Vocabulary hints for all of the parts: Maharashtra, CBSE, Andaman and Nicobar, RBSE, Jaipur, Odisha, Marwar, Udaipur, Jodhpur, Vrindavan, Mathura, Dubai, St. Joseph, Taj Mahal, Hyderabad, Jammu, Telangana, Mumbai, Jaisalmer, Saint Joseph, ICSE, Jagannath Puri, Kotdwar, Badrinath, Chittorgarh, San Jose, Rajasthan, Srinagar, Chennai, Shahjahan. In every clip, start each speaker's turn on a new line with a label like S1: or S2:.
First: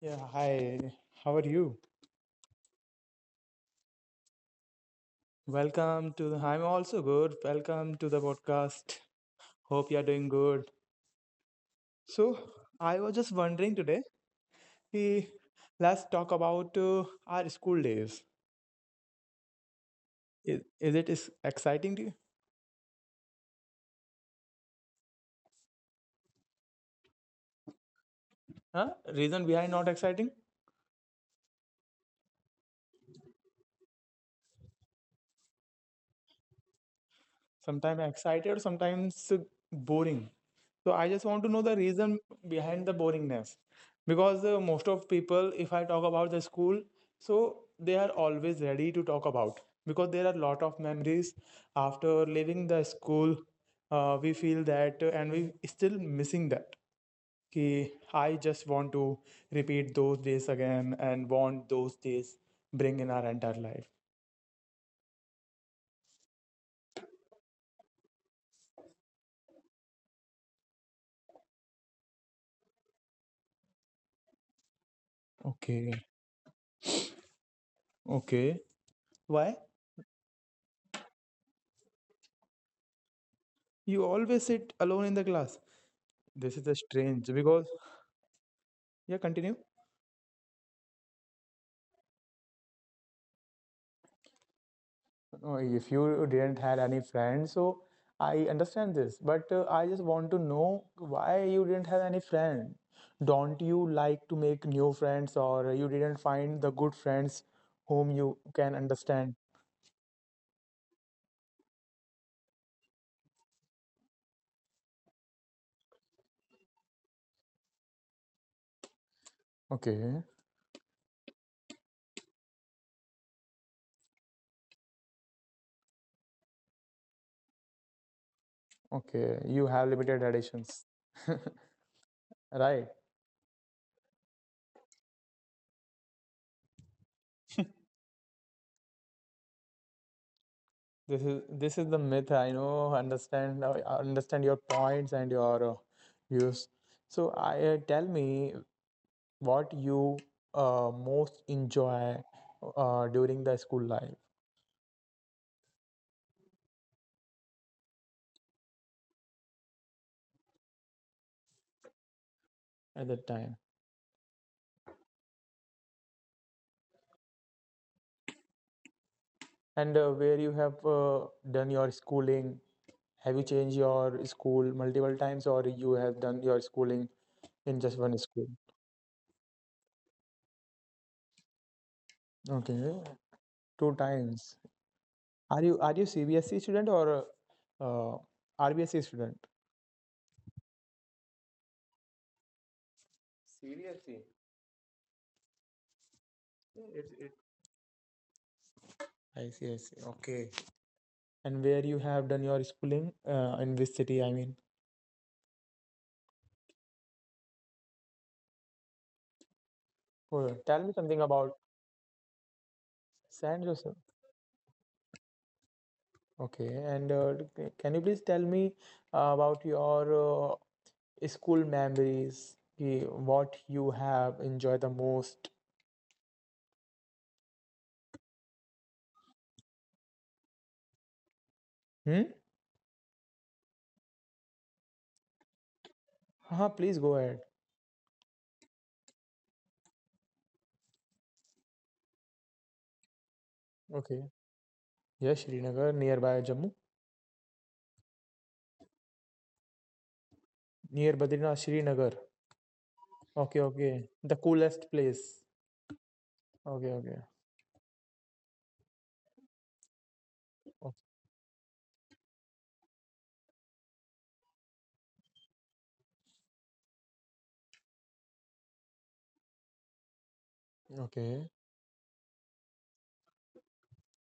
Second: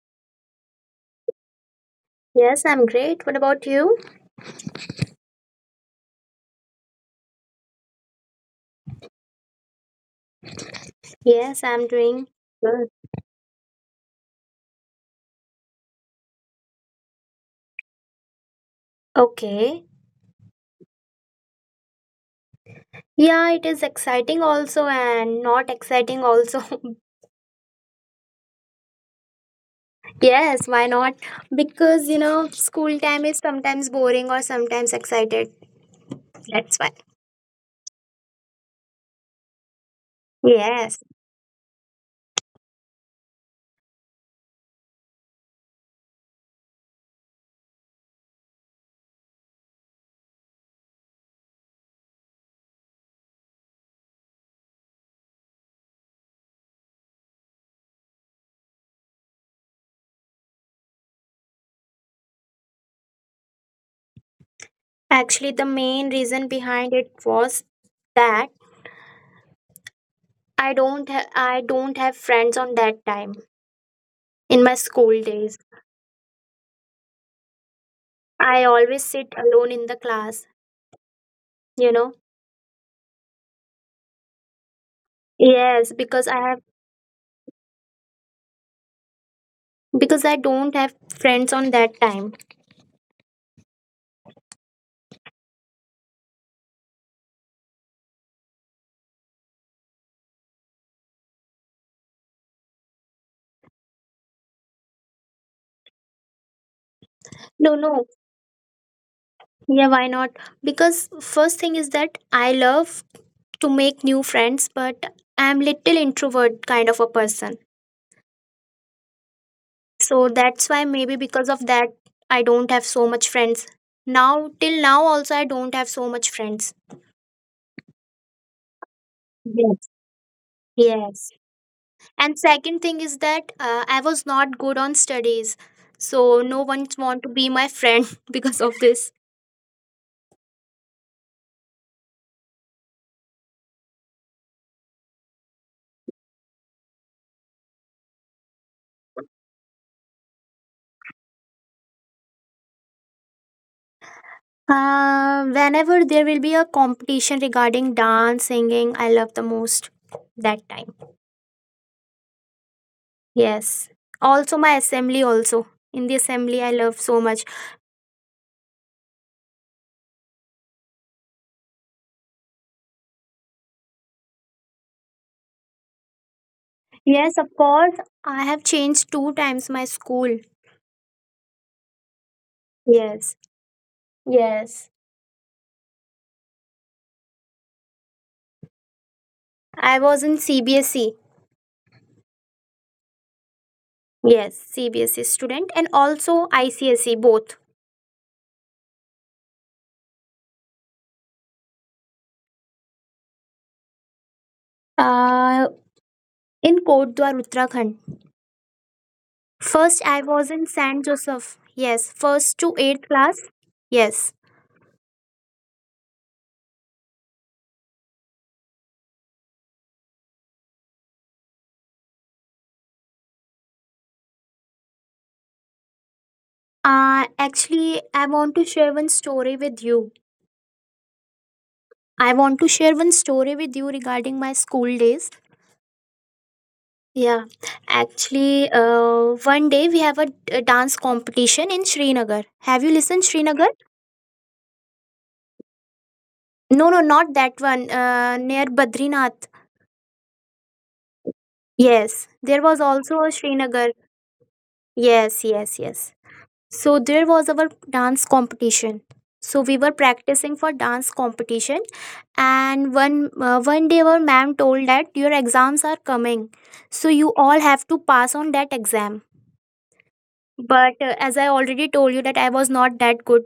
S1: Yeah, hi. How are you?
S2: Yes, I'm great. What about you?
S1: Welcome to the. I'm also good. Welcome to the podcast. Hope you're doing good.
S2: Yes, I'm doing
S1: So,
S2: good.
S1: I was just wondering today. eh, Let's talk about our school days.
S2: Okay.
S1: Is it is exciting to you?
S2: Yeah, it is exciting also and not exciting also.
S1: Huh? Reason behind not exciting?
S2: Yes, why not? Because, you know, school time is sometimes boring or sometimes excited. That's why.
S1: Sometimes excited, sometimes boring. So I just
S2: Yes.
S1: want to know the reason behind the boringness. Because most of people, if I talk about the school, so they are always ready to talk about. Because there are a lot of memories after leaving the school, we feel that and we still missing that. Ki, I just want to repeat those days again and want those days bring in our entire life.
S2: Actually, the main reason behind it was that I don't have friends on that time in my school
S1: Okay,
S2: days.
S1: okay.
S2: I always
S1: Why?
S2: sit alone in the class, you know.
S1: You always sit alone in the class.
S2: Yes,
S1: This is a strange because yeah, continue.
S2: because I don't have friends on that time.
S1: No, if you didn't had any friends, so I understand this, but I just want to know why you didn't have any friend. Don't you like to make new friends, or you didn't find the good friends whom
S2: No,
S1: you
S2: no.
S1: can understand?
S2: Yeah, why not? Because first thing is that I love to make new friends, but I'm little introvert kind of a person.
S1: Okay,
S2: So that's why maybe because of that I don't have so much friends. Now till now also I don't have so much friends.
S1: okay, you have
S2: Yes.
S1: limited additions,
S2: Yes. And
S1: right?
S2: second thing is that I was not good on studies. So no one want to be my friend because of this.
S1: This is the myth. I understand your points and your views. So, I tell me what you most enjoy during the school life
S2: Whenever there will be a competition regarding dance, singing, I love the most that time.
S1: at that time,
S2: Yes. Also, my assembly, also. In the assembly, I love so much.
S1: and where you have done your schooling. Have you changed your school multiple times, or you have done your schooling in just one
S2: Yes, of
S1: school?
S2: course. I have changed two times my school.
S1: Okay, two
S2: Yes.
S1: times.
S2: Yes.
S1: Are you CBSE student or uh, RBSE student?
S2: I was in CBSE.
S1: Seriously?
S2: Yes, CBSE student and also
S1: It, it,
S2: ICSE both.
S1: I see, I see. Okay. And where you have done your schooling? In which city, I mean?
S2: Uh, in Kotdwar, Uttarakhand. First,
S1: Oh,
S2: I
S1: tell me
S2: was in
S1: something
S2: St.
S1: about
S2: Joseph. Yes, first to eighth
S1: San
S2: class.
S1: Jose.
S2: Yes.
S1: Okay. And can you please tell me about your school memories? Ki what you have enjoyed the most?
S2: Actually, I want to share one story with you.
S1: Hmm?
S2: I want to share one story with you regarding my school days.
S1: Huh, please go ahead.
S2: Yeah, actually, one day we have a dance competition in Srinagar. Have you listened
S1: Okay.
S2: Srinagar?
S1: Yeah, Srinagar, nearby Jammu.
S2: No, no, not that one. Near Badrinath.
S1: Near Badrinath, Srinagar.
S2: Yes, there was
S1: Okay,
S2: also
S1: okay.
S2: a
S1: The
S2: Srinagar.
S1: coolest place.
S2: Yes, yes,
S1: Okay,
S2: yes.
S1: okay.
S2: So there was our dance competition. So we were practicing for dance competition, and one day our ma'am told that your exams are coming, so you all have to pass on that exam.
S1: Okay,
S2: But as I already told you that I was not that good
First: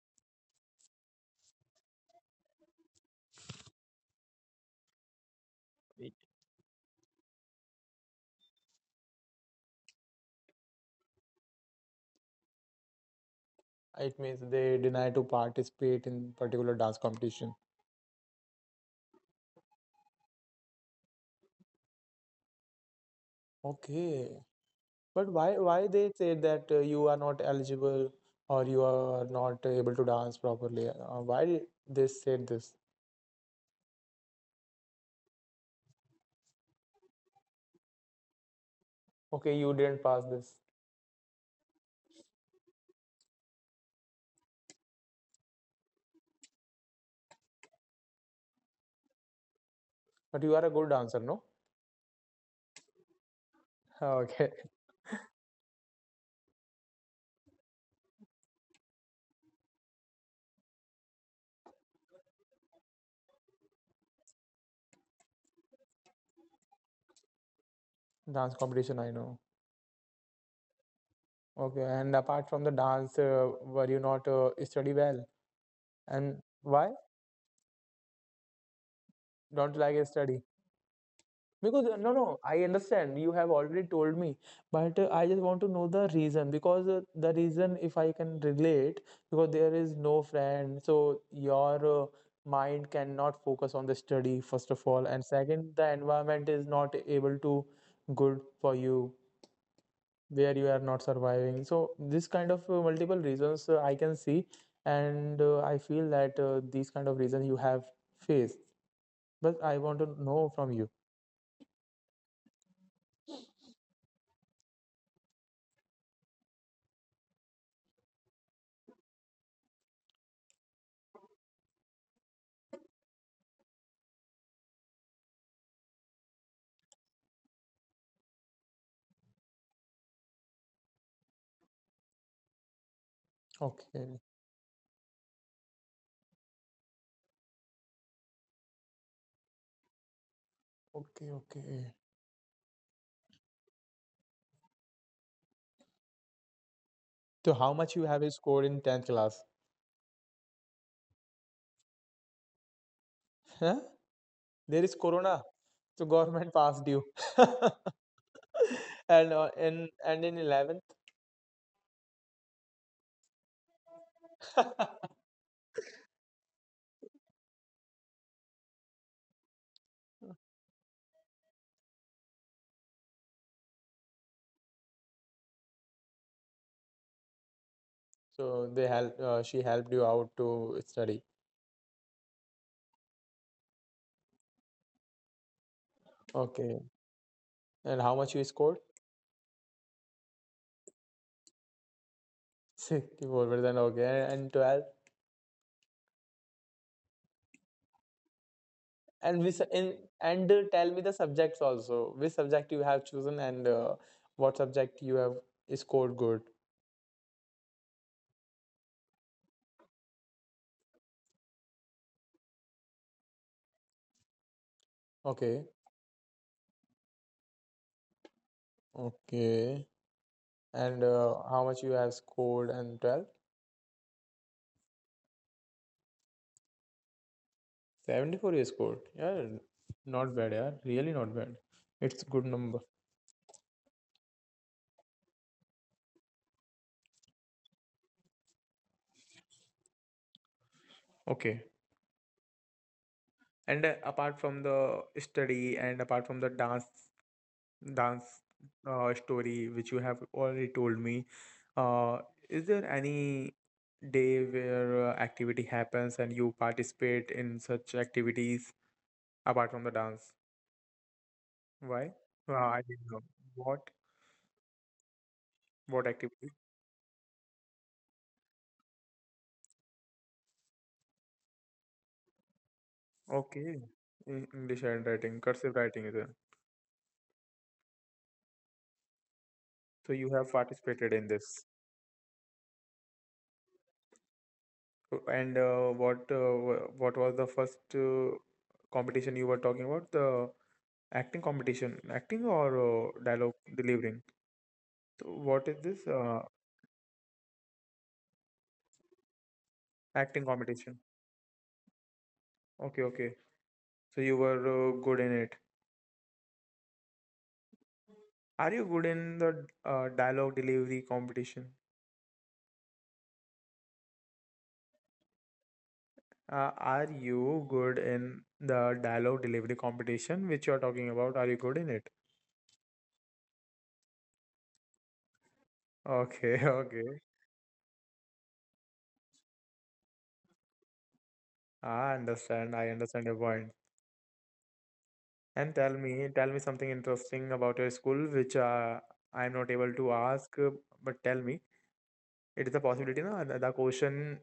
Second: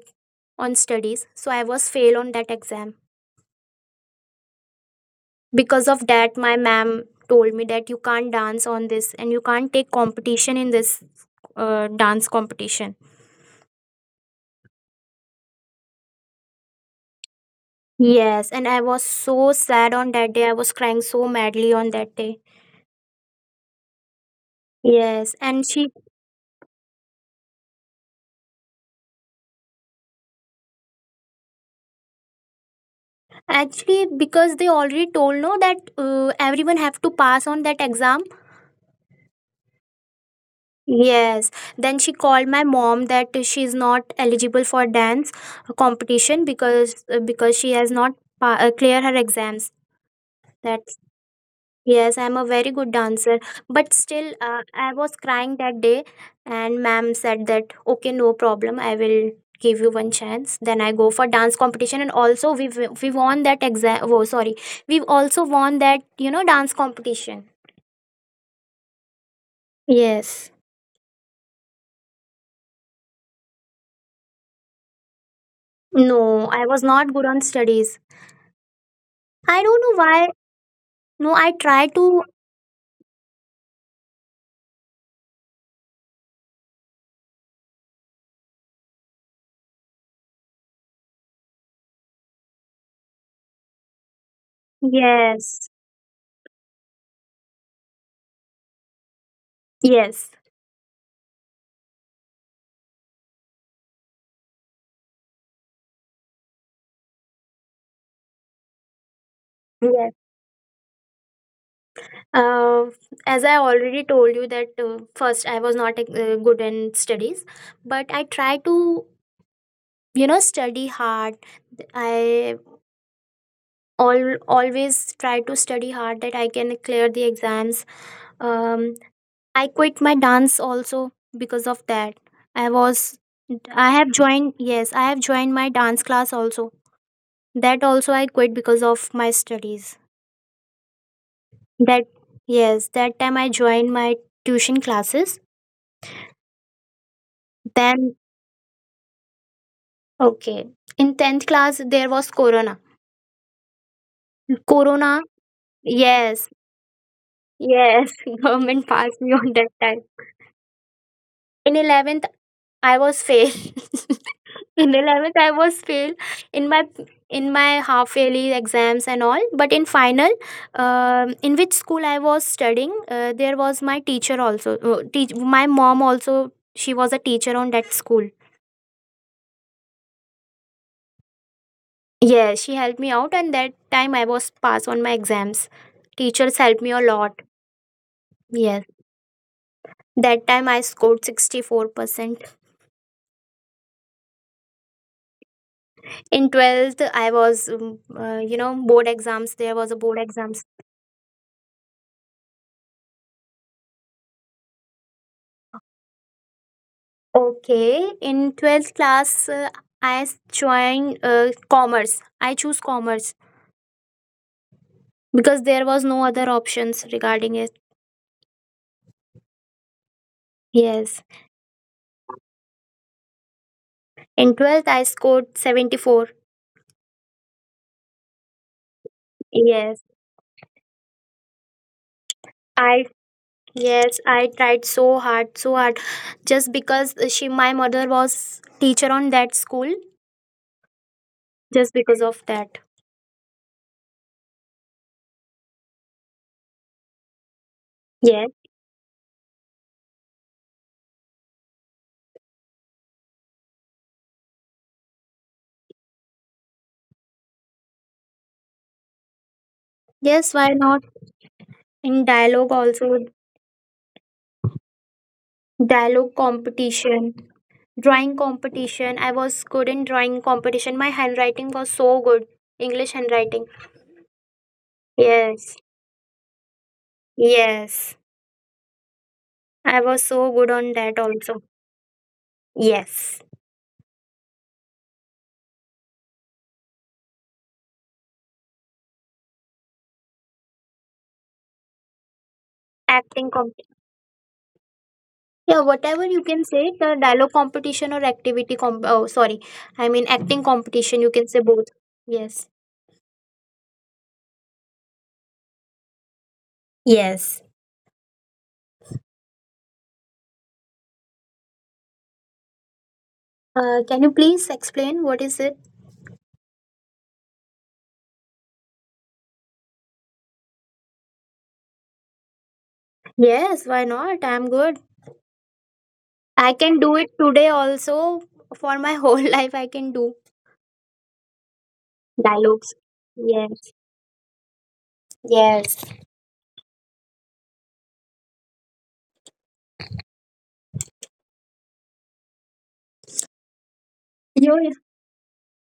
S2: on studies, so I was fail on that exam. Because of
S1: okay.
S2: that, my ma'am told me that you can't dance on this and you can't take competition in this dance competition.
S1: It means they deny to participate in particular dance competition.
S2: Yes, and I was so sad on that day. I was crying so madly on that day.
S1: Okay. But
S2: Yes,
S1: why
S2: and
S1: why
S2: she.
S1: they say that you are not eligible or you are not able to dance properly? Why they said this?
S2: Actually, because they already told no that everyone have to pass on that exam.
S1: Okay, you didn't pass this,
S2: Yes, then she called my mom that she's not eligible for dance competition because she has not clear her exams.
S1: but you are a
S2: That.
S1: good dancer, no?
S2: Yes, I'm a very good dancer, but still,
S1: Okay.
S2: I was crying that day, and ma'am said that, okay, no problem, I will give you one chance. Then I go for dance competition, and also we won that exam. Oh, sorry, we also won that dance competition.
S1: Dance competition, I know.
S2: Yes.
S1: Okay, and apart from the dance, were you not study well? And
S2: No, I was
S1: why
S2: not good on studies. I
S1: don't you
S2: don't know
S1: like
S2: why.
S1: study?
S2: No, I
S1: Because
S2: try
S1: no,
S2: to.
S1: no, I understand. You have already told me, but I just want to know the reason. Because the reason, if I can relate, because there is no friend, so your mind cannot focus on the study, first of all, and
S2: Yes.
S1: second, the environment is not able to good for you
S2: Yes.
S1: where you are not surviving. So this kind of multiple reasons I can see, and I feel that these kind of reasons you have faced. But I want to know from you.
S2: uh, as I already told you that first I was not good in studies, but I try to study hard. I always try to study hard that I can clear the exams. um, I quit my dance also because of that. i was I have
S1: Okay.
S2: joined. Yes, I have joined my dance class also. That also I quit because of my studies
S1: Okay, okay.
S2: that Yes, that time I joined my tuition classes.
S1: So how much you
S2: Then
S1: have scored in 10th class?
S2: okay. In 10th class, there was Corona.
S1: Huh? There is
S2: Corona,
S1: corona. So
S2: yes,
S1: government passed you.
S2: yes, government passed
S1: And
S2: me on that time.
S1: in 11th.
S2: In 11th, I was fail. In 11th, I was fail in my half yearly exams and all. But in final, in which school I was studying, there was my teacher also. My mom also, she was a teacher on that school.
S1: So they help she helped you out to study.
S2: Yeah, she helped me out, and that time I was pass on my exams. Teachers helped me a
S1: Okay.
S2: lot.
S1: And how much you
S2: Yes.
S1: scored?
S2: That time I scored 64%
S1: 64%. Okay. And 12.
S2: in 12th. I was, board exams, there
S1: And
S2: was
S1: which
S2: a board
S1: in
S2: exams.
S1: and tell me the subjects also. Which subject you have chosen and what subject you have scored good.
S2: Okay. In 12th class, I joined commerce. I choose commerce because there was
S1: Okay.
S2: no other options regarding it.
S1: Okay.
S2: Yes.
S1: And how much you have scored and 12?
S2: In 12th, I scored 74.
S1: 74 you scored. Yeah,
S2: Yes,
S1: not bad, yeah. Really not bad. It's
S2: i
S1: good number.
S2: yes I tried so hard, so hard, just because, she my mother was teacher on that school, just because
S1: Okay.
S2: of that.
S1: And apart from the study and apart from the dance
S2: Yes.
S1: dance story which you have already told me, uh, is there any day where activity happens and you participate in such activities apart from the
S2: Yes, why
S1: dance?
S2: not? In dialogue
S1: Why?
S2: also.
S1: I didn't know. What?
S2: Dialogue
S1: What activity?
S2: competition. Drawing competition, I was good in drawing competition. My handwriting was so good. English handwriting.
S1: Okay. English
S2: Yes.
S1: handwriting, cursive writing is it?
S2: Yes, I was so good
S1: So
S2: on
S1: you have
S2: that also.
S1: participated in this.
S2: Yes,
S1: And what was the first competition you were talking about? The acting competition, acting or
S2: acting competition.
S1: dialogue delivering?
S2: Yeah,
S1: So
S2: whatever
S1: what
S2: you
S1: is
S2: can
S1: this
S2: say, the dialogue competition or oh, sorry, I mean acting
S1: acting
S2: competition. You can say
S1: competition?
S2: both. Yes
S1: Okay, okay. So you were good in it.
S2: Yes.
S1: Are you good in the dialogue delivery competition?
S2: Can you please explain what is it?
S1: Are you good in the dialogue delivery competition which you are talking about? Are you good in it?
S2: Yes, why not? I'm good. I can do it
S1: Okay,
S2: today
S1: okay.
S2: also, for my whole life. I can do dialogues.
S1: I understand.
S2: Yes.
S1: I understand your point.
S2: Yes.
S1: And tell me something interesting about your school, which I'm not able to ask. But tell me, it is a possibility, no? The
S2: You
S1: the question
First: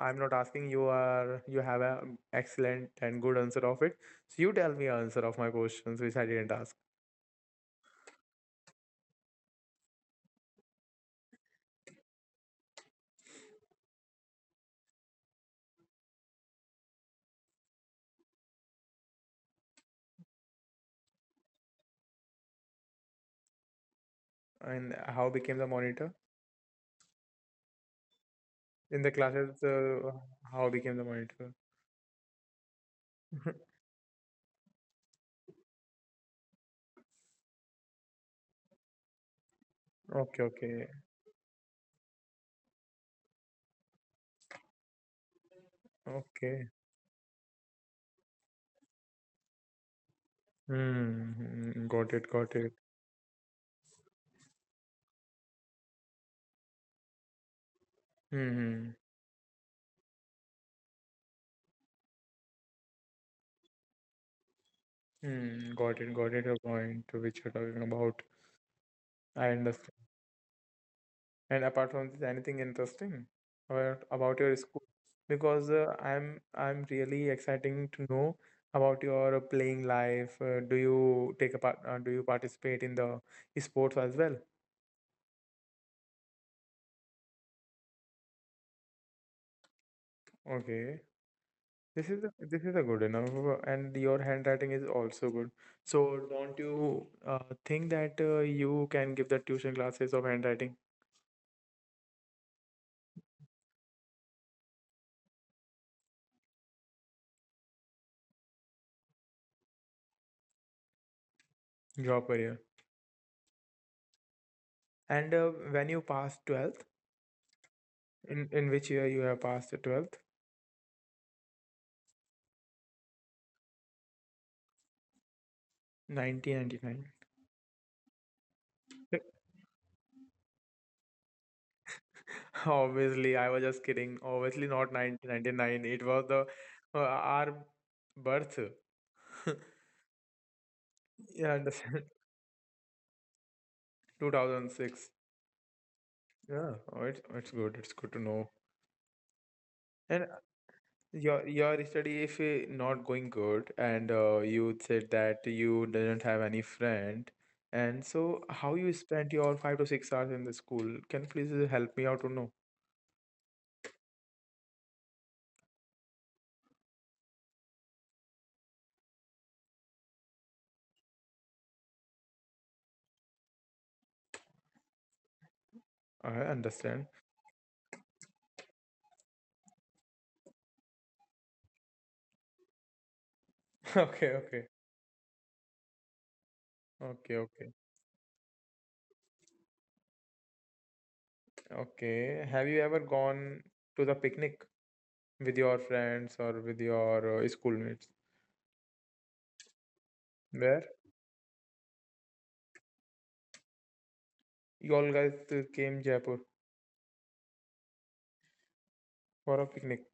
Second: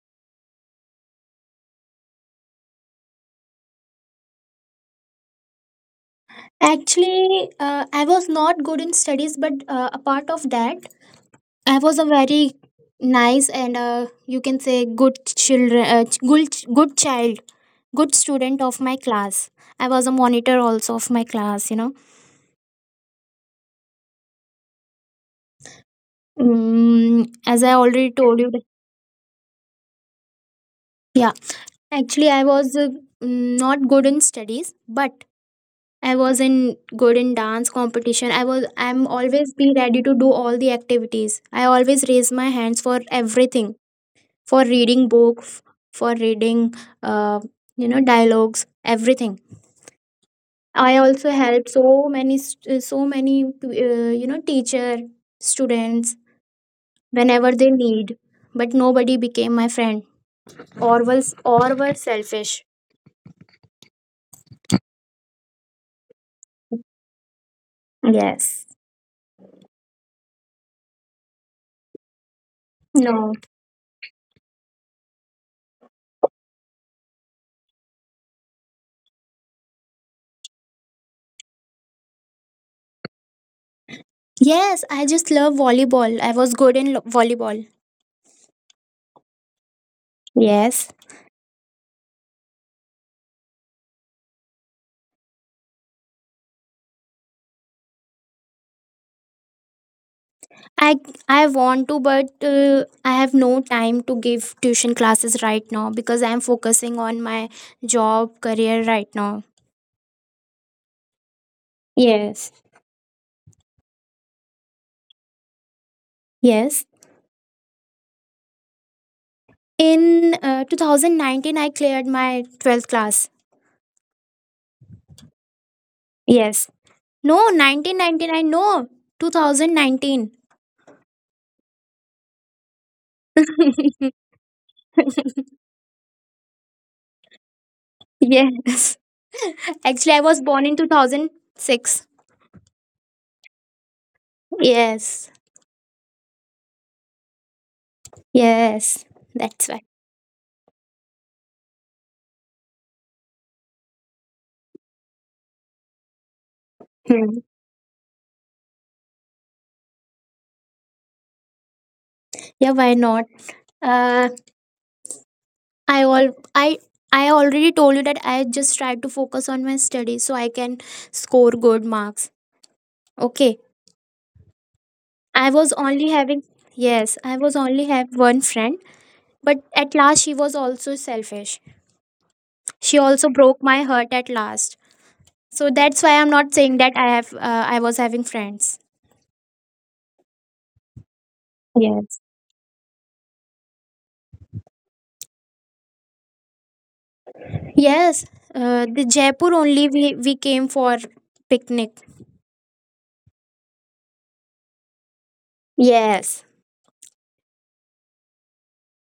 S1: I'm not asking you are you have a excellent and good answer of it. So you tell me answer of my questions which I didn't ask.
S2: Actually, I was not good in studies, but apart of that, I was a very nice and, you can say, good child, good student of my class. I was a monitor also of my class. You know,
S1: And how became the monitor
S2: as I already told you.
S1: in the classes? How became the monitor?
S2: Yeah, actually, I was not good in studies, but I was in good in dance competition. I'm always be
S1: Okay,
S2: ready to do
S1: okay,
S2: all the activities. I always raise my hands for everything, for reading book,
S1: okay.
S2: for reading uh, dialogues, everything.
S1: Hmm.
S2: I
S1: Hmm, hmm,
S2: also
S1: got it.
S2: helped
S1: Got it.
S2: so many teacher students whenever they
S1: Hmm.
S2: need,
S1: Hmm.
S2: but nobody became my friend or was or were selfish.
S1: Hmm, got it, got it. Your point, to which you're talking about. I
S2: Yes.
S1: understand. And apart from this, anything interesting about
S2: No.
S1: your school? Because I'm really exciting to know about your playing life. Do you take a part? Do you participate in the sports as well?
S2: Yes, I just love volleyball. I was good in volleyball.
S1: Okay,
S2: Yes.
S1: this is a good enough, and your handwriting is also good. So don't you uh, think that you can give the tuition classes of handwriting
S2: I I want to, but I have no time to give tuition classes right now because I'm focusing on my job career right now.
S1: your career?
S2: Yes,
S1: And when you pass 12,
S2: Yes.
S1: in which year you have passed the 12th?
S2: In 2019, I cleared my 12th class.
S1: 1999.
S2: Yes. No, 1999. No, 2019.
S1: Obviously, I was just kidding. Obviously, not 1999. It was the our birth.
S2: Yes. Actually, I
S1: Yeah,
S2: was born in
S1: understand.
S2: 2006.
S1: 2006.
S2: Yes.
S1: Yeah, oh, it's good. It's good to know.
S2: Yes.
S1: And
S2: That's why.
S1: your study, if not going good, and you said that you didn't have any friend, and so
S2: Hmm.
S1: how you spent your 5 to 6 hours in the school? Can you please help me out to know?
S2: Yeah, why not? Uh, I all I I already told you that I just tried to focus on my studies so I can score good marks. Okay.
S1: I
S2: I was
S1: understand.
S2: only having Yes, I was only have one friend, but at last she was also selfish. She also
S1: Okay,
S2: broke
S1: okay.
S2: my heart at last. So that's why I'm
S1: Okay,
S2: not
S1: okay,
S2: saying that I was having friends.
S1: okay. Have you ever
S2: Yes.
S1: gone to the picnic with your friends or with your schoolmates?
S2: Yes. The Jaipur
S1: Where
S2: only we came for picnic.
S1: you all guys came Jaipur
S2: Yes.
S1: for a picnic?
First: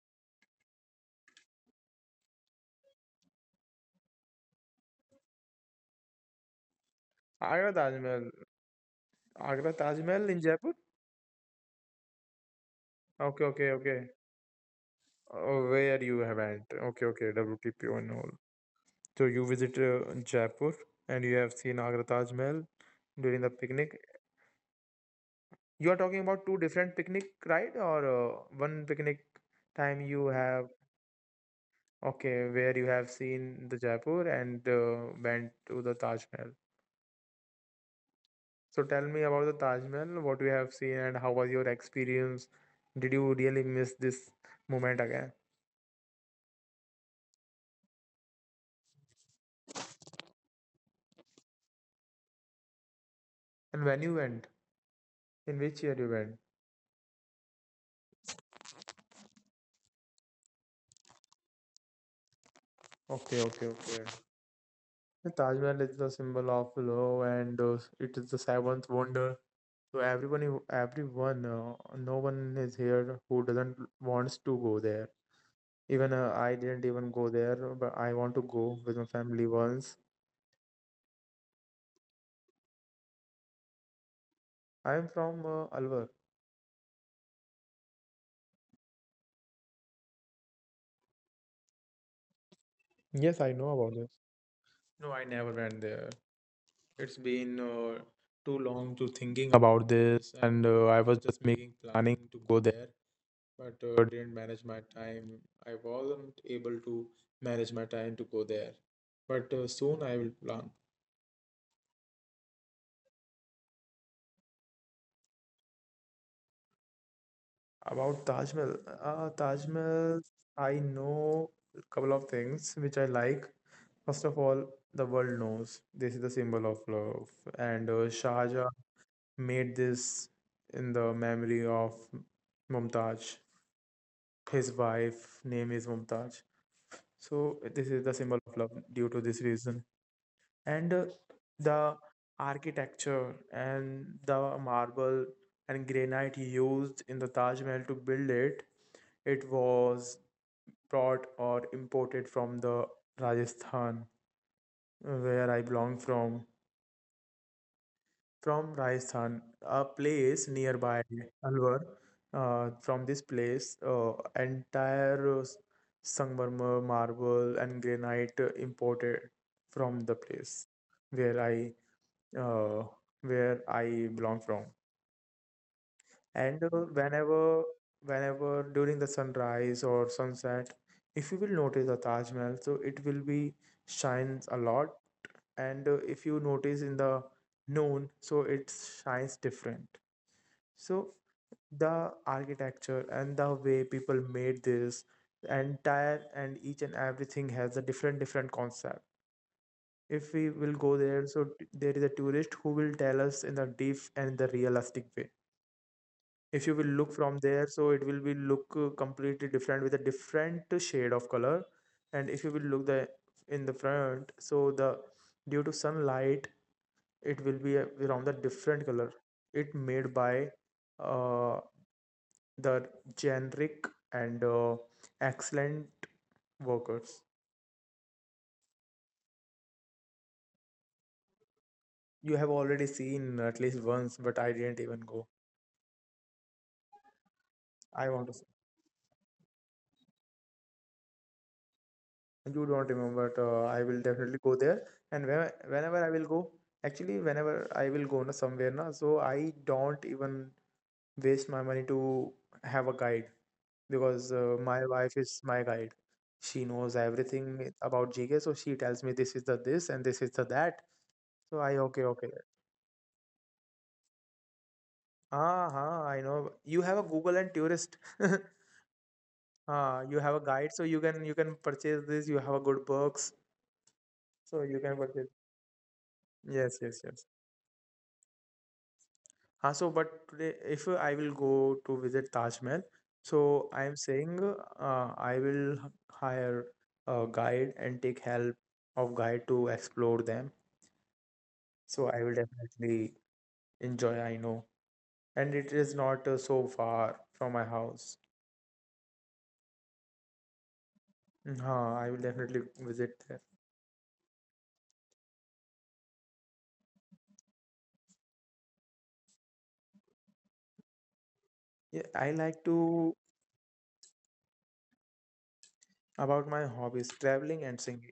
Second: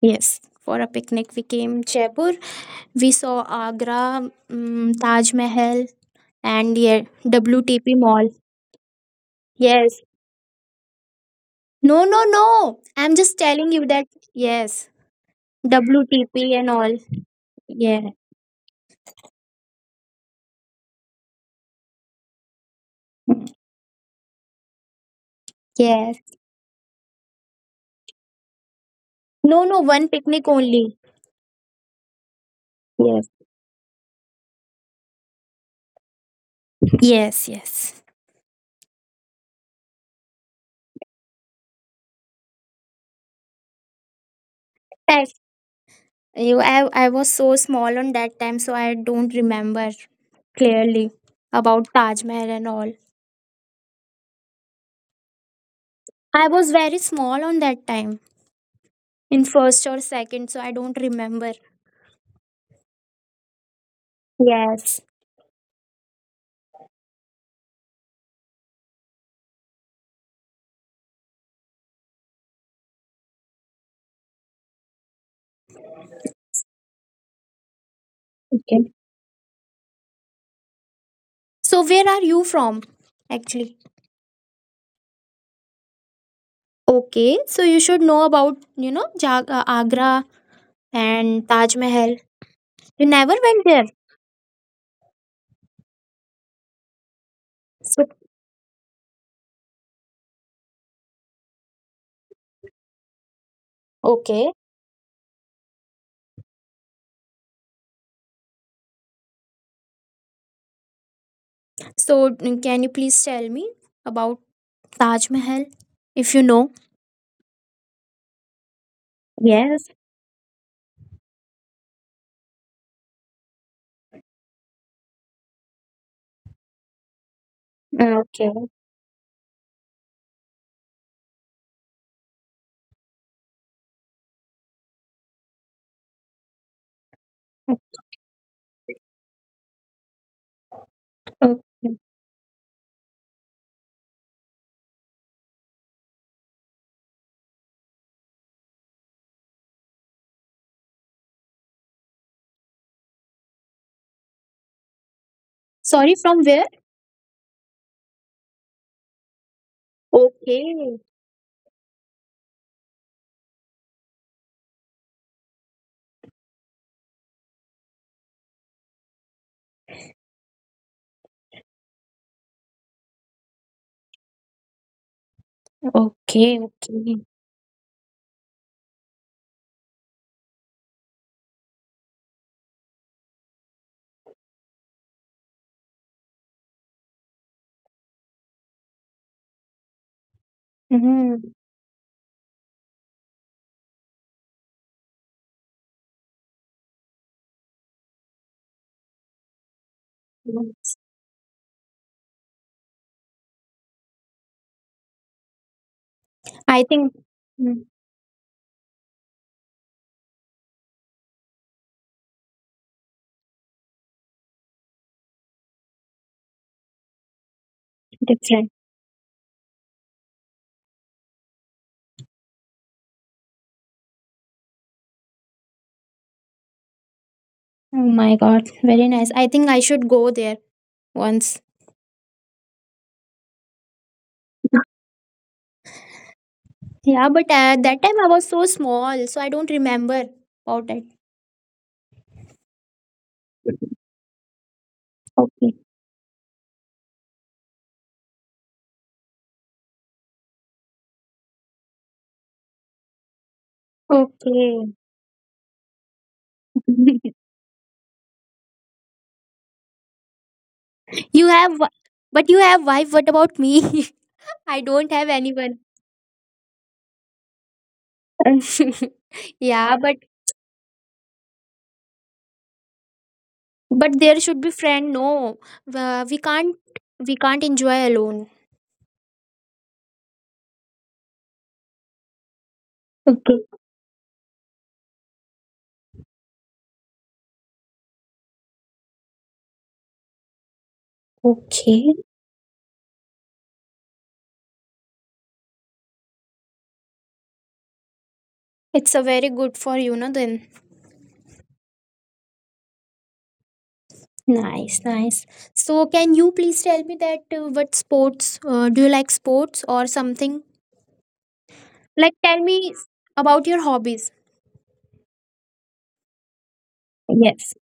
S2: Yes. For a picnic we came Jaipur. We saw Agra, Taj Mahal, and yeah,
S1: Agra Taj
S2: WTP
S1: Mahal.
S2: Mall.
S1: Agra Taj
S2: Yes.
S1: Mahal in Jaipur?
S2: No, no, no. I'm
S1: Okay,
S2: just
S1: okay,
S2: telling you
S1: okay.
S2: that. Yes.
S1: Oh, where you
S2: WTP
S1: haven't?
S2: and
S1: Okay,
S2: all.
S1: okay. WTP and
S2: Yeah.
S1: all. So you visit Jaipur and you have seen Agra Taj Mahal during the picnic. You are talking about
S2: Yes.
S1: two different picnic, right? Or one picnic
S2: No, no.
S1: time
S2: One
S1: you
S2: picnic
S1: have
S2: only.
S1: okay, where you have
S2: Yes.
S1: seen the Jaipur and went to the Taj Mahal.
S2: Yes, yes.
S1: So tell me about the Taj Mahal, what you have seen and how was your experience? Did you really miss this moment again?
S2: I, I was so small on that time, so I don't remember clearly about Taj Mahal and all.
S1: And when you went, in which year you went?
S2: I was very small on that time in first or second, so I don't remember.
S1: Okay, okay, okay.
S2: Yes.
S1: The Taj Mahal is the symbol of love and it is the seventh wonder. So everyone, no one is here who doesn't wants to go there. Even I didn't even go there, but I want to go with my family once.
S2: So where are you from actually?
S1: I'm from Alwar.
S2: Okay, so you should know about, Agra and Taj Mahal. You never went
S1: Yes,
S2: there.
S1: I know about this. No, I never went there. It's
S2: So,
S1: been too long to thinking about this, and I was just making planning to go there, but
S2: okay.
S1: didn't manage my time. I wasn't able to manage my time to go there, but soon I will plan.
S2: So can you please tell me about Taj Mahal if you know?
S1: About Taj Mahal, uh, Taj
S2: Yes.
S1: Mahal, I know a couple of things which I like. First of all, the world knows this is the symbol of love, and
S2: Okay.
S1: Shahjahan made this in the memory of Mumtaz. His wife name is Mumtaz. So this is the symbol of love due to this reason. And
S2: Okay.
S1: the architecture and the marble and granite used in the Taj Mahal to build it, it was brought or imported from the Rajasthan where I
S2: Sorry,
S1: belong
S2: from where?
S1: from. From Rajasthan, a place
S2: Okay.
S1: nearby Alwar. From this place, entire Sangmarmar, marble, and granite imported from the place where I uh, where I belong from.
S2: Okay,
S1: And
S2: okay.
S1: whenever during the sunrise or sunset, if you will notice the Taj Mahal, so it will be shines a lot. And if you notice in the noon, so it shines different. So
S2: hmm
S1: the architecture and the way people made this, the entire and each and everything has a different different concept. If we will go there, so there is a tourist who will tell us in the deep and the realistic way. If you
S2: I
S1: will look
S2: think,
S1: from there,
S2: mm,
S1: so it will be look completely different with a different shade of color. And if you will look the in the front, so the due to sunlight, it will be around the different
S2: different.
S1: color. It made by uh, the generic and excellent workers.
S2: Oh my God, very nice. I think I should go there once.
S1: You have already seen at least once, but I didn't even go.
S2: Yeah, but
S1: I want
S2: that
S1: to.
S2: time I was so small, so I don't remember about it.
S1: You don't remember, but I will definitely go there. And whenever
S2: Okay.
S1: I will go, actually, whenever I will go na, somewhere, na, so I don't even waste my money to have a guide because my wife
S2: Okay.
S1: is my guide. She knows everything about GK, so she tells me this is the this and this is the that. So
S2: you
S1: I
S2: have,
S1: okay,
S2: wi-
S1: okay.
S2: but you have wife. What about me? I don't have
S1: Ah,
S2: anyone.
S1: huh, I know. You have a Google and Tourist. Ah, you
S2: Yeah,
S1: have a
S2: but
S1: guide, so you can purchase this. You have a good books, so
S2: there
S1: you
S2: should
S1: can
S2: be
S1: purchase.
S2: friend. No, uh, we
S1: Yes, yes,
S2: can't
S1: yes.
S2: we can't enjoy alone.
S1: Ah, so but today, if I will go to visit Taj Mahal, so I
S2: Okay.
S1: am saying, I will hire a guide and take help of guide to explore them. So I will
S2: Okay.
S1: definitely enjoy. I know, and it is not so far from my house.
S2: It's a very good for you, no? Then
S1: Ah, I will definitely visit there.
S2: nice, nice. So, can you please tell me that what sports, do you like sports or something?
S1: Yeah, I like
S2: Like, tell
S1: to.
S2: me about your hobbies.
S1: About my hobbies, traveling and
S2: Yes.
S1: singing,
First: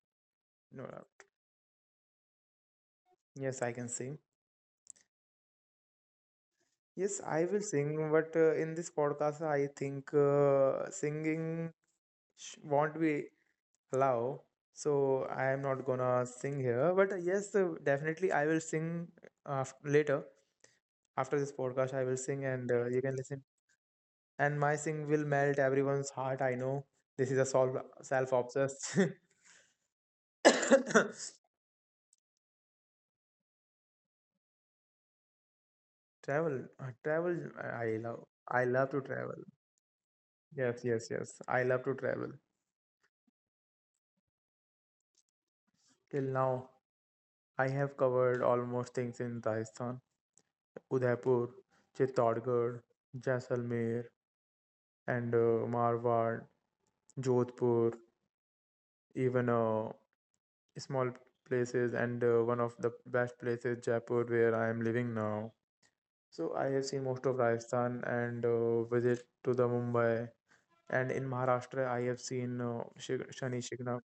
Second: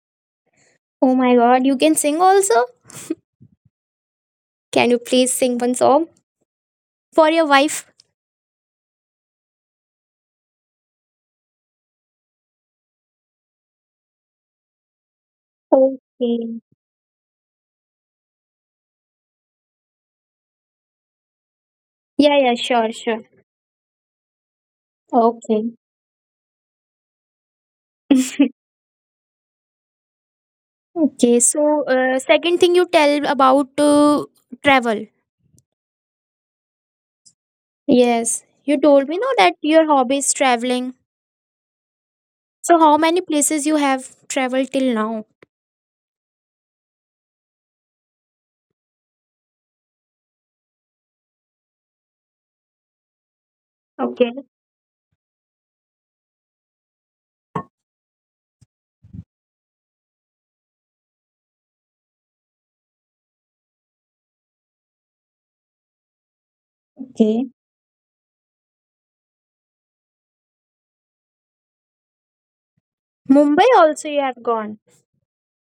S1: no doubt.
S2: Oh my god, you can sing also?
S1: Yes, I can sing.
S2: Can you please sing one song for your wife?
S1: Yes, I will sing, but in this podcast, I think singing won't be allowed, so I am
S2: Okay.
S1: not gonna sing here, but yes, definitely I will sing af later. After
S2: Yeah,
S1: this
S2: yeah,
S1: podcast, I
S2: sure,
S1: will
S2: sure.
S1: sing, and you can listen. And my
S2: Okay.
S1: sing will melt everyone's heart. I know, this is a solve self-obsessed.
S2: Okay, so second thing you tell about travel.
S1: Travel. uh, travel
S2: Yes, you
S1: i
S2: told me
S1: love
S2: no that
S1: I
S2: your
S1: love to
S2: hobby is
S1: travel.
S2: traveling.
S1: Yes, yes, yes. I
S2: So how
S1: love to
S2: many
S1: travel.
S2: places you have traveled till now?
S1: Till now, I have covered almost things in Rajasthan, Udaipur, Chittorgarh,
S2: Okay.
S1: Jaisalmer, and Marwar, Jodhpur, even small places, and one of the best places, Jaipur, where I am living now.
S2: Okay.
S1: So I have seen most of Rajasthan and visit to the Mumbai. And in Maharashtra, I
S2: Mumbai
S1: have
S2: also
S1: seen
S2: you have gone.
S1: Shani Shignap.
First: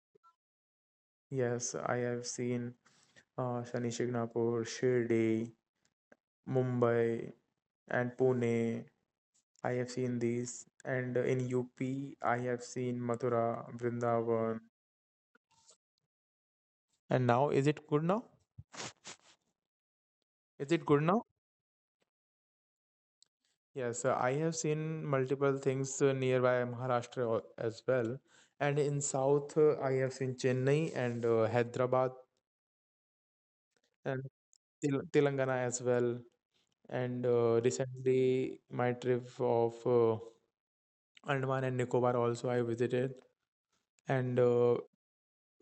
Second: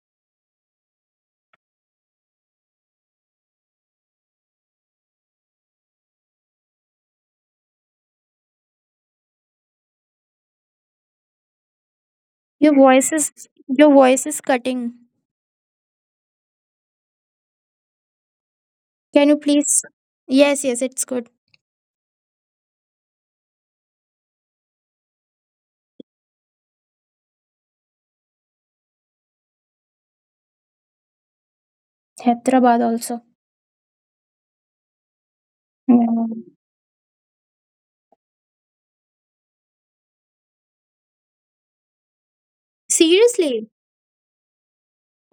S1: Yes, I have seen Shani Shignapur, Shirdi, Mumbai, and Pune. I have seen these, and in UP, I have
S2: Your
S1: seen
S2: voice is
S1: Mathura,
S2: your voice is
S1: Vrindavan.
S2: cutting.
S1: And now, is it good now?
S2: Can you please? Yes,
S1: Is
S2: yes,
S1: it good
S2: it's
S1: now?
S2: good.
S1: Yes, I have seen multiple things nearby Maharashtra as well. And in South, I have seen Chennai and Hyderabad
S2: Hyderabad also.
S1: and Telangana as
S2: Yeah.
S1: well. And recently, my trip of Andaman and Nicobar also I visited.
S2: Seriously?
S1: And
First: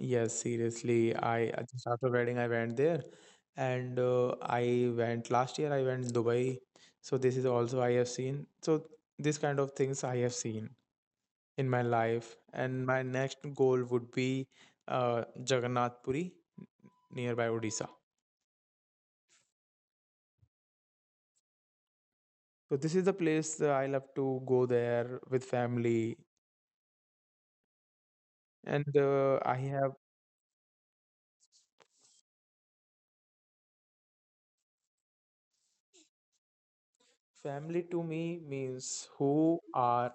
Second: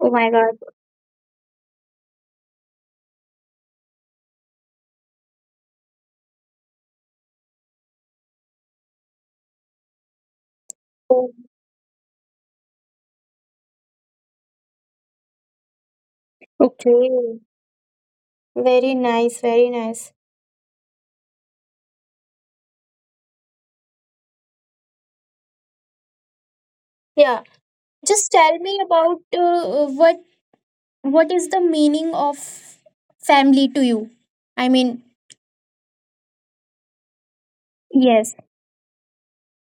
S2: Oh my god.
S1: seriously. I just after wedding, I went there, and I went last year. I went Dubai, so this is also I have seen. So this kind of things I have seen
S2: Oh,
S1: in my life, and my next goal would be Jagannath Puri,
S2: okay.
S1: nearby Odisha.
S2: Very nice, very nice.
S1: So this is the place that I love to go there with family,
S2: Yeah. Just tell
S1: and
S2: me about
S1: I have.
S2: what is the meaning of Family to you. I mean,
S1: Family to me
S2: yes.
S1: means who are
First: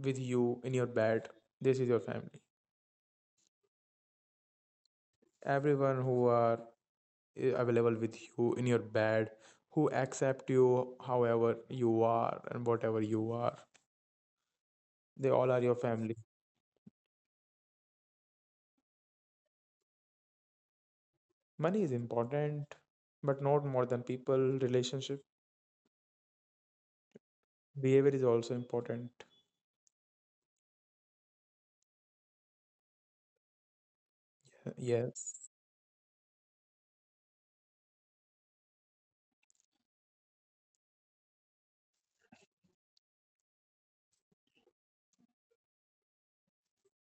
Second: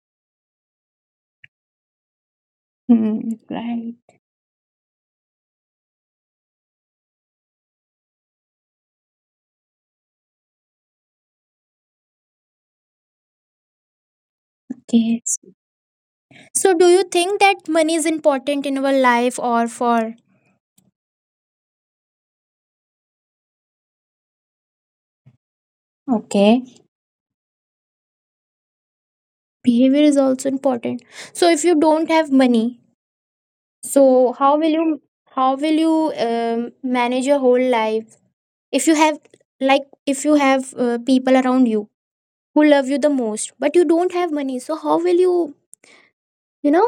S1: with you in your bed. This is your family.
S2: Hmm, right.
S1: Everyone who are available with you in your bed, who accept you however you are and whatever you are, they all
S2: Yes.
S1: are your family.
S2: So, do you think that money is important in our life, or for?
S1: Money is important, but not more than people relationship.
S2: Okay.
S1: Behavior is also important.
S2: Behavior is also important? So if you don't have money, so how will you
S1: Yes.
S2: how will you um, manage your whole life if you have, like, if you have people around you who love you the most, but you don't have money, so how will you you know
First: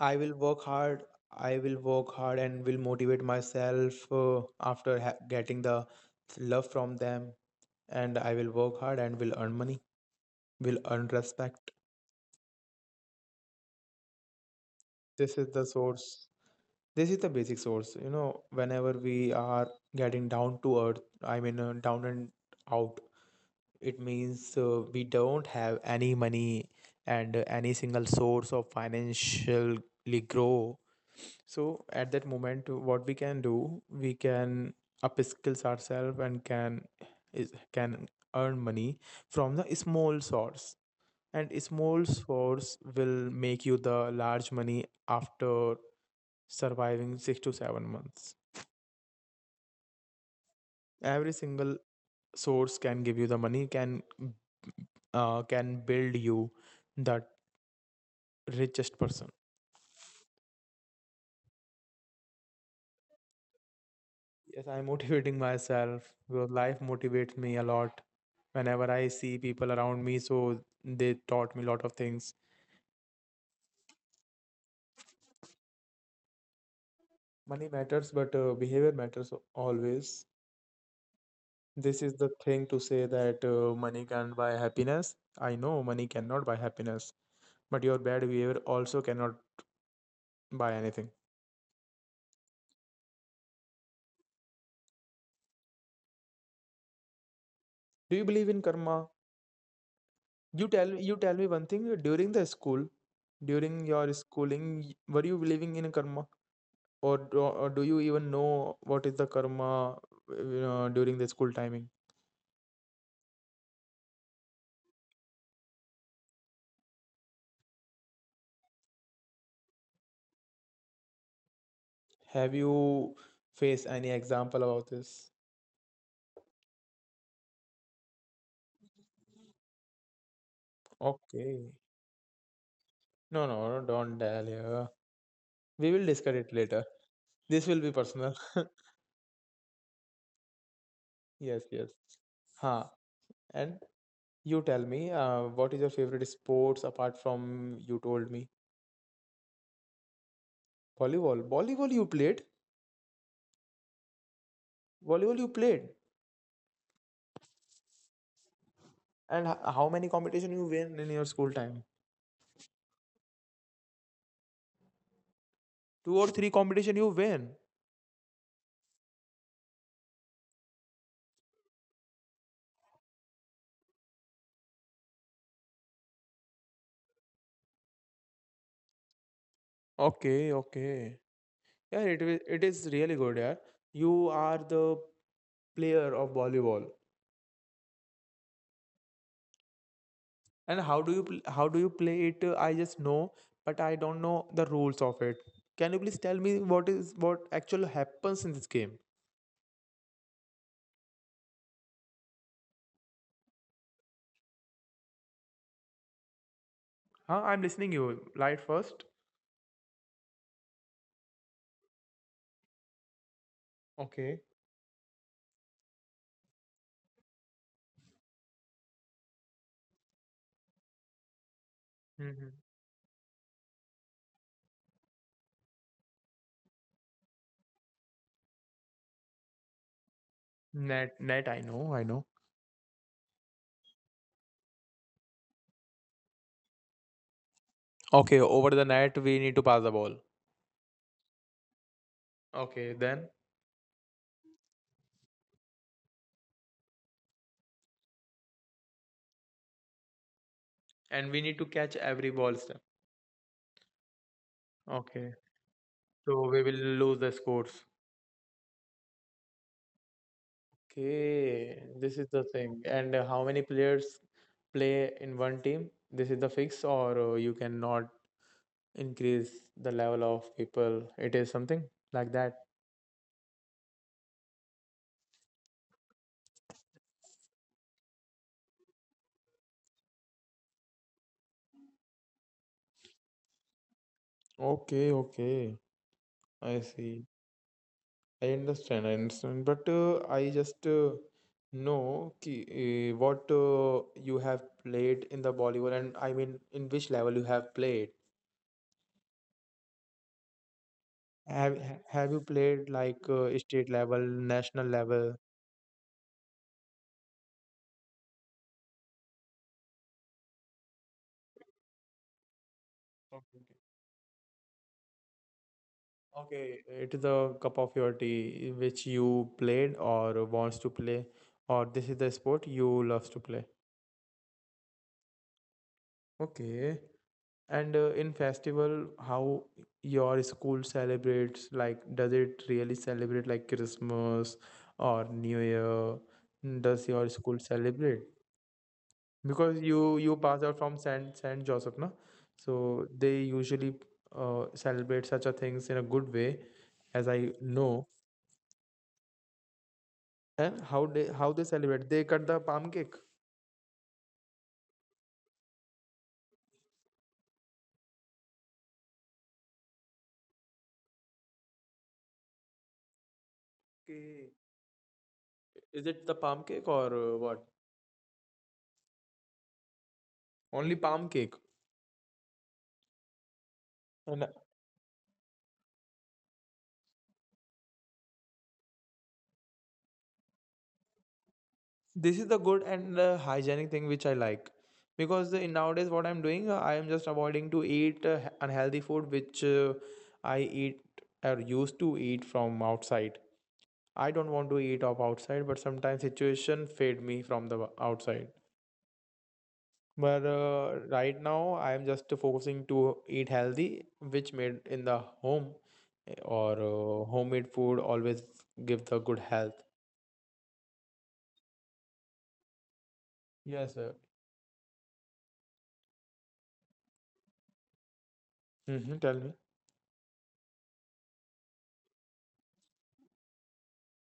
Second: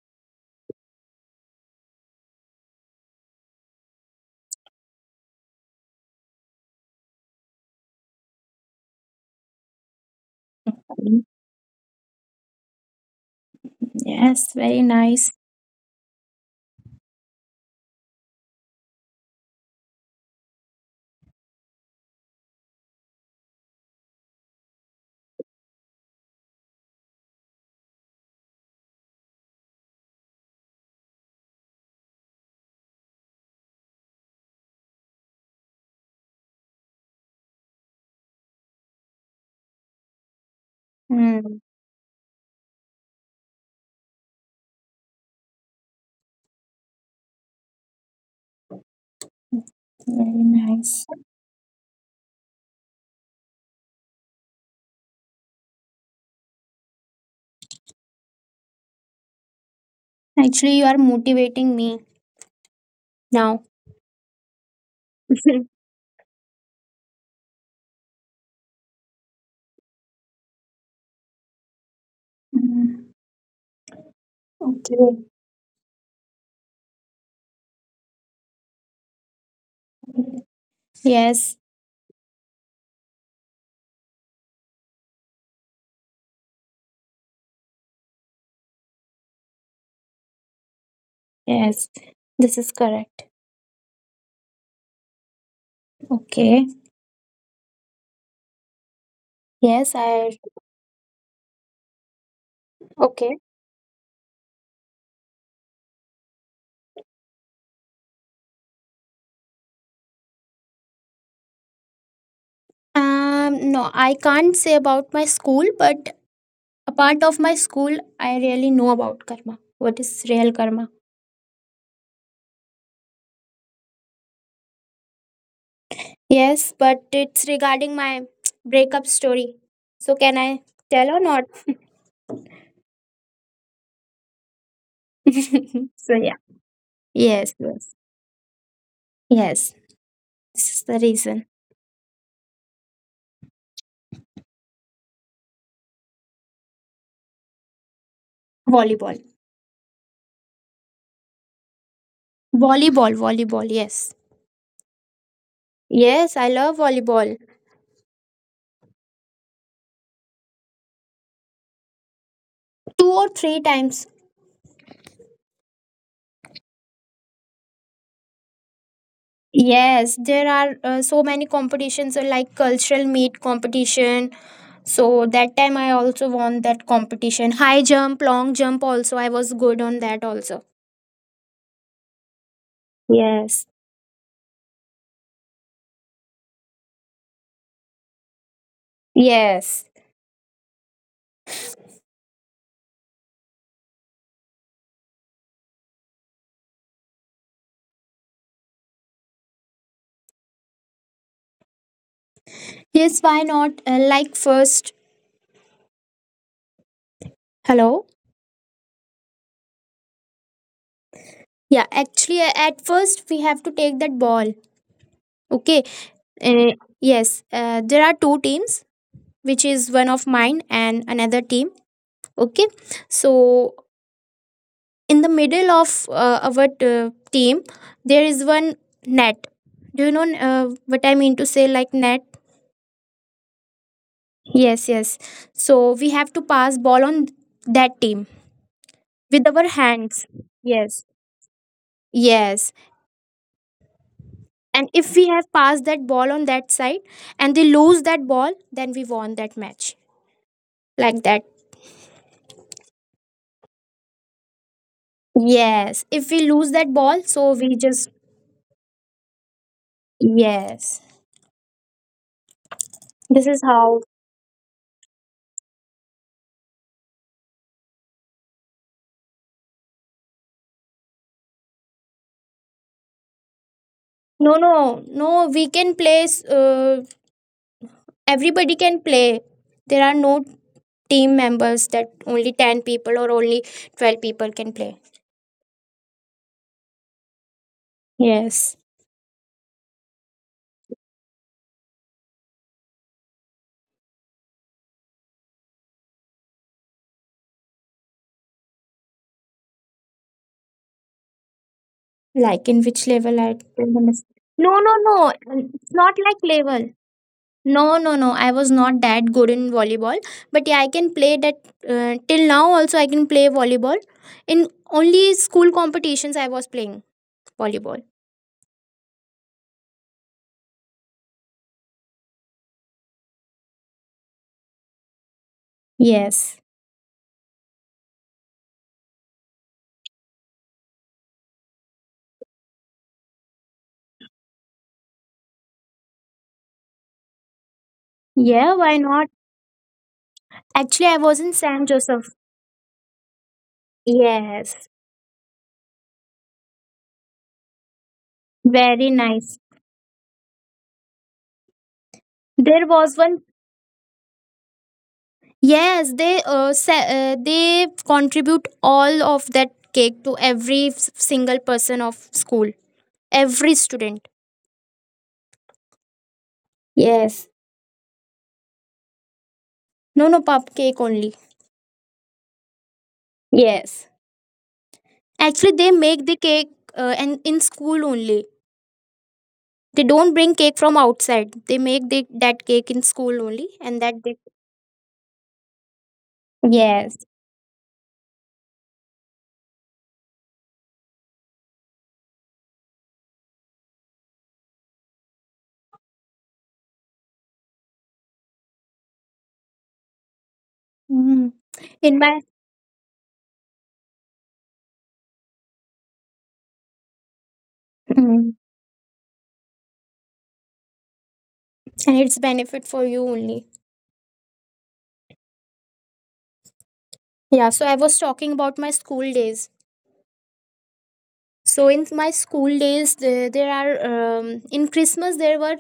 S1: I will work hard. I will work hard and will motivate myself after getting the love from them. And I will work hard and will earn money, will earn
S2: Mm,
S1: respect.
S2: yes, very
S1: This
S2: nice.
S1: is the source. This is the basic source. Whenever we are getting down to earth, I mean, down and out, it means we don't have any money and any single source of financially grow. So at that moment, what we can do, we can upskills ourselves and can earn money from the small source. And
S2: Mm,
S1: small source will make you the large money after surviving 6 to 7 months.
S2: very
S1: Every
S2: nice.
S1: single source can give you the money, can build you that richest person.
S2: Actually, you are motivating me now.
S1: Yes, I'm motivating myself because life motivates me a lot. Whenever I see people around me, so they taught me a lot of things.
S2: Okay.
S1: Money matters, but behavior matters always. This is
S2: Yes,
S1: the thing to say that money can buy happiness. I know money cannot buy happiness, but your bad behavior also cannot buy anything.
S2: yes. This is correct. Okay.
S1: Do you believe in karma?
S2: Yes,
S1: You tell
S2: I
S1: you tell me one thing. During the school, during
S2: okay.
S1: your schooling, were you believing in karma, or do you even know what is the karma during the school timing?
S2: No, I can't say about my school, but a part of my school I really know about karma. What is real karma?
S1: Have you faced any example about this?
S2: Yes, but it's regarding my breakup story. So can I tell
S1: Okay,
S2: or not?
S1: no, no, don't tell here. We will discuss it
S2: So
S1: later.
S2: yeah.
S1: This will be
S2: Yes,
S1: personal.
S2: yes. Yes. This is the
S1: Yes, yes.
S2: reason.
S1: Huh. And you tell me, what is your favorite sports apart from you told me?
S2: Volleyball.
S1: Volleyball. Volleyball you played?
S2: Volleyball, volleyball, yes.
S1: Volleyball you played?
S2: Yes, I love volleyball.
S1: And how many competition you win in your school time?
S2: Two or three times.
S1: Two or three competition you win.
S2: Yes, there are so many competitions, like cultural meet competition. So that time I also won that competition. High jump, long jump also. I was good on that also.
S1: Okay, okay.
S2: Yes.
S1: Yeah, it is really good. Yeah, you are the player of volleyball.
S2: Yes.
S1: And how do you play it? I just know, but I don't know the rules of it. Can you please tell me what actually happens in this game?
S2: Yes, why not? Like first. Hello?
S1: Huh? I'm listening you. Light first.
S2: Yeah, actually, at first we have to take that ball. Okay.
S1: Okay.
S2: Uh, yes, there are two teams, which is one of mine and another team, okay. So
S1: Hmm.
S2: in the middle of our team, there is one net. Do you know what I mean to say, like net?
S1: Net, net. I know, I know.
S2: Yes, yes. So we have to pass ball on that team with our
S1: Okay,
S2: hands.
S1: over the
S2: Yes,
S1: net we need to pass the ball.
S2: yes.
S1: Okay,
S2: And
S1: then,
S2: if we have passed that ball on that side and they lose that ball, then we won that match, like that.
S1: and we need to catch every ball.
S2: Yes, if we lose that
S1: Okay,
S2: ball, so we just.
S1: so we will lose the scores.
S2: Yes,
S1: Okay, this is
S2: this
S1: the
S2: is
S1: thing.
S2: how.
S1: And how many players play in one team? This is the fix, or you cannot increase the level of people. It is something like that.
S2: No, no, no. We can play. Everybody can play. There are no team members that only 10 people or only 12 people can play.
S1: Okay, okay. I see. I
S2: Yes.
S1: understand. I understand. But I just know ki, what you have played in the Bollywood, and I mean, in which level you have played.
S2: Like
S1: Have
S2: in which
S1: have
S2: level
S1: you
S2: I
S1: played
S2: don't understand.
S1: like
S2: No, no,
S1: state
S2: no.
S1: level,
S2: It's
S1: national
S2: not like
S1: level?
S2: level. No, no, no. I was not that good in volleyball, but yeah, I can play that till now. Also, I can play volleyball. In
S1: Okay,
S2: only
S1: okay.
S2: school competitions, I was playing volleyball.
S1: Okay, it is a cup of your tea which you played or wants to play, or this is the sport you loves to play.
S2: Yes.
S1: Okay. And in festival, how your school celebrates? Like, does it really celebrate like Christmas or New Year? Does
S2: Yeah.
S1: your
S2: Why
S1: school
S2: not?
S1: celebrate?
S2: Actually, I
S1: Because
S2: was in
S1: you
S2: San
S1: you pass
S2: Joseph.
S1: out from Saint Joseph, na, so
S2: Yes,
S1: they usually celebrate such a things in a good way, as I
S2: very nice.
S1: know. And how they
S2: There
S1: how they
S2: was one.
S1: celebrate? They cut the palm cake.
S2: Yes, they contribute all of that cake to every single person of school, every student.
S1: Okay.
S2: Yes.
S1: Is it the palm cake or what?
S2: No, no, pop cake only.
S1: Only palm cake.
S2: Yes. Actually, they
S1: And
S2: make the cake, and in school only. They don't bring cake from outside. They make that cake in school only,
S1: this is
S2: and
S1: the
S2: that
S1: good
S2: they.
S1: and hygienic thing which I like because
S2: Yes.
S1: nowadays what I'm doing, I am just avoiding to eat unhealthy food which I eat or used to eat from outside. I don't want to eat up outside, but sometimes situation fade me from the outside.
S2: Mm.
S1: But
S2: In my.
S1: right now, I am just focusing to eat healthy, which made in the home, or
S2: Mm.
S1: homemade food always give the good health.
S2: And it's benefit for you only.
S1: Yes, sir.
S2: Yeah, so I was talking about my school days.
S1: Hmm. Tell me.
S2: So in my school days, there are, in Christmas there were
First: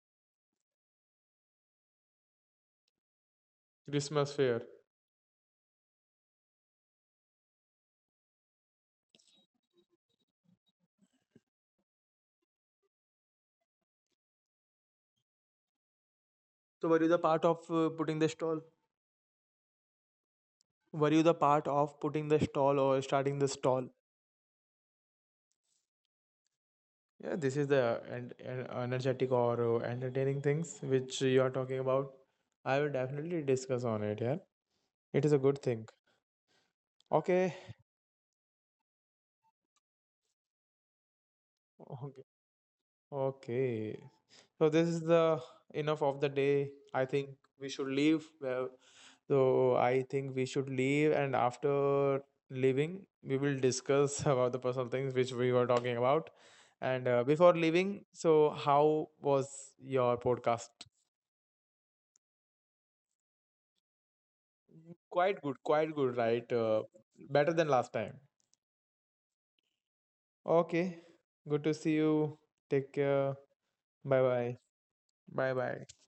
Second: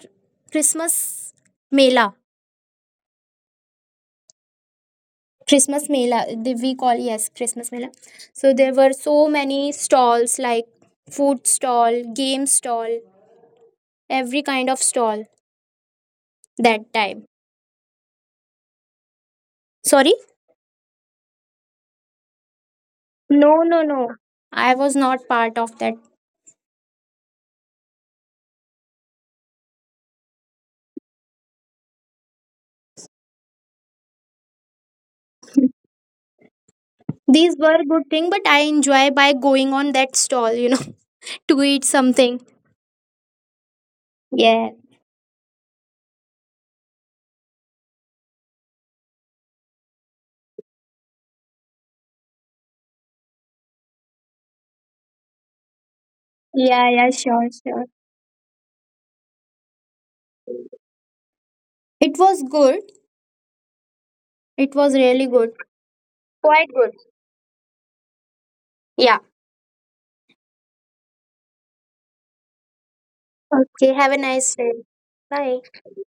S2: Christmas mela.
S1: Christmas fair.
S2: Christmas mela, we call, yes, Christmas mela. So there were so many stalls like food stall, game stall, every kind of stall
S1: So
S2: that
S1: were you the
S2: time.
S1: part of putting the stall?
S2: Sorry?
S1: Were you the part of putting the stall or starting the
S2: No, no,
S1: stall?
S2: no. I was not part of that.
S1: Yeah, this is the and energetic or entertaining things which you are talking about. I will definitely discuss on it. Yeah, it is a good thing. Okay,
S2: These were good thing, but I enjoy by going on that stall, to eat
S1: okay,
S2: something.
S1: okay. So
S2: Yeah.
S1: this is the enough of the day. I think we should leave. Well, so I think we should leave, and after leaving, we will discuss about the personal things which we were talking about.
S2: Yeah,
S1: And
S2: yeah, sure,
S1: before
S2: sure.
S1: leaving, so how was your podcast?
S2: It was good. It was really good.
S1: Quite good, right?
S2: Quite good.
S1: Better than last time.
S2: Yeah.
S1: Okay, good to see you. Take care.
S2: Okay. Have a
S1: Bye
S2: nice
S1: bye.
S2: day.
S1: Bye
S2: Bye.
S1: bye.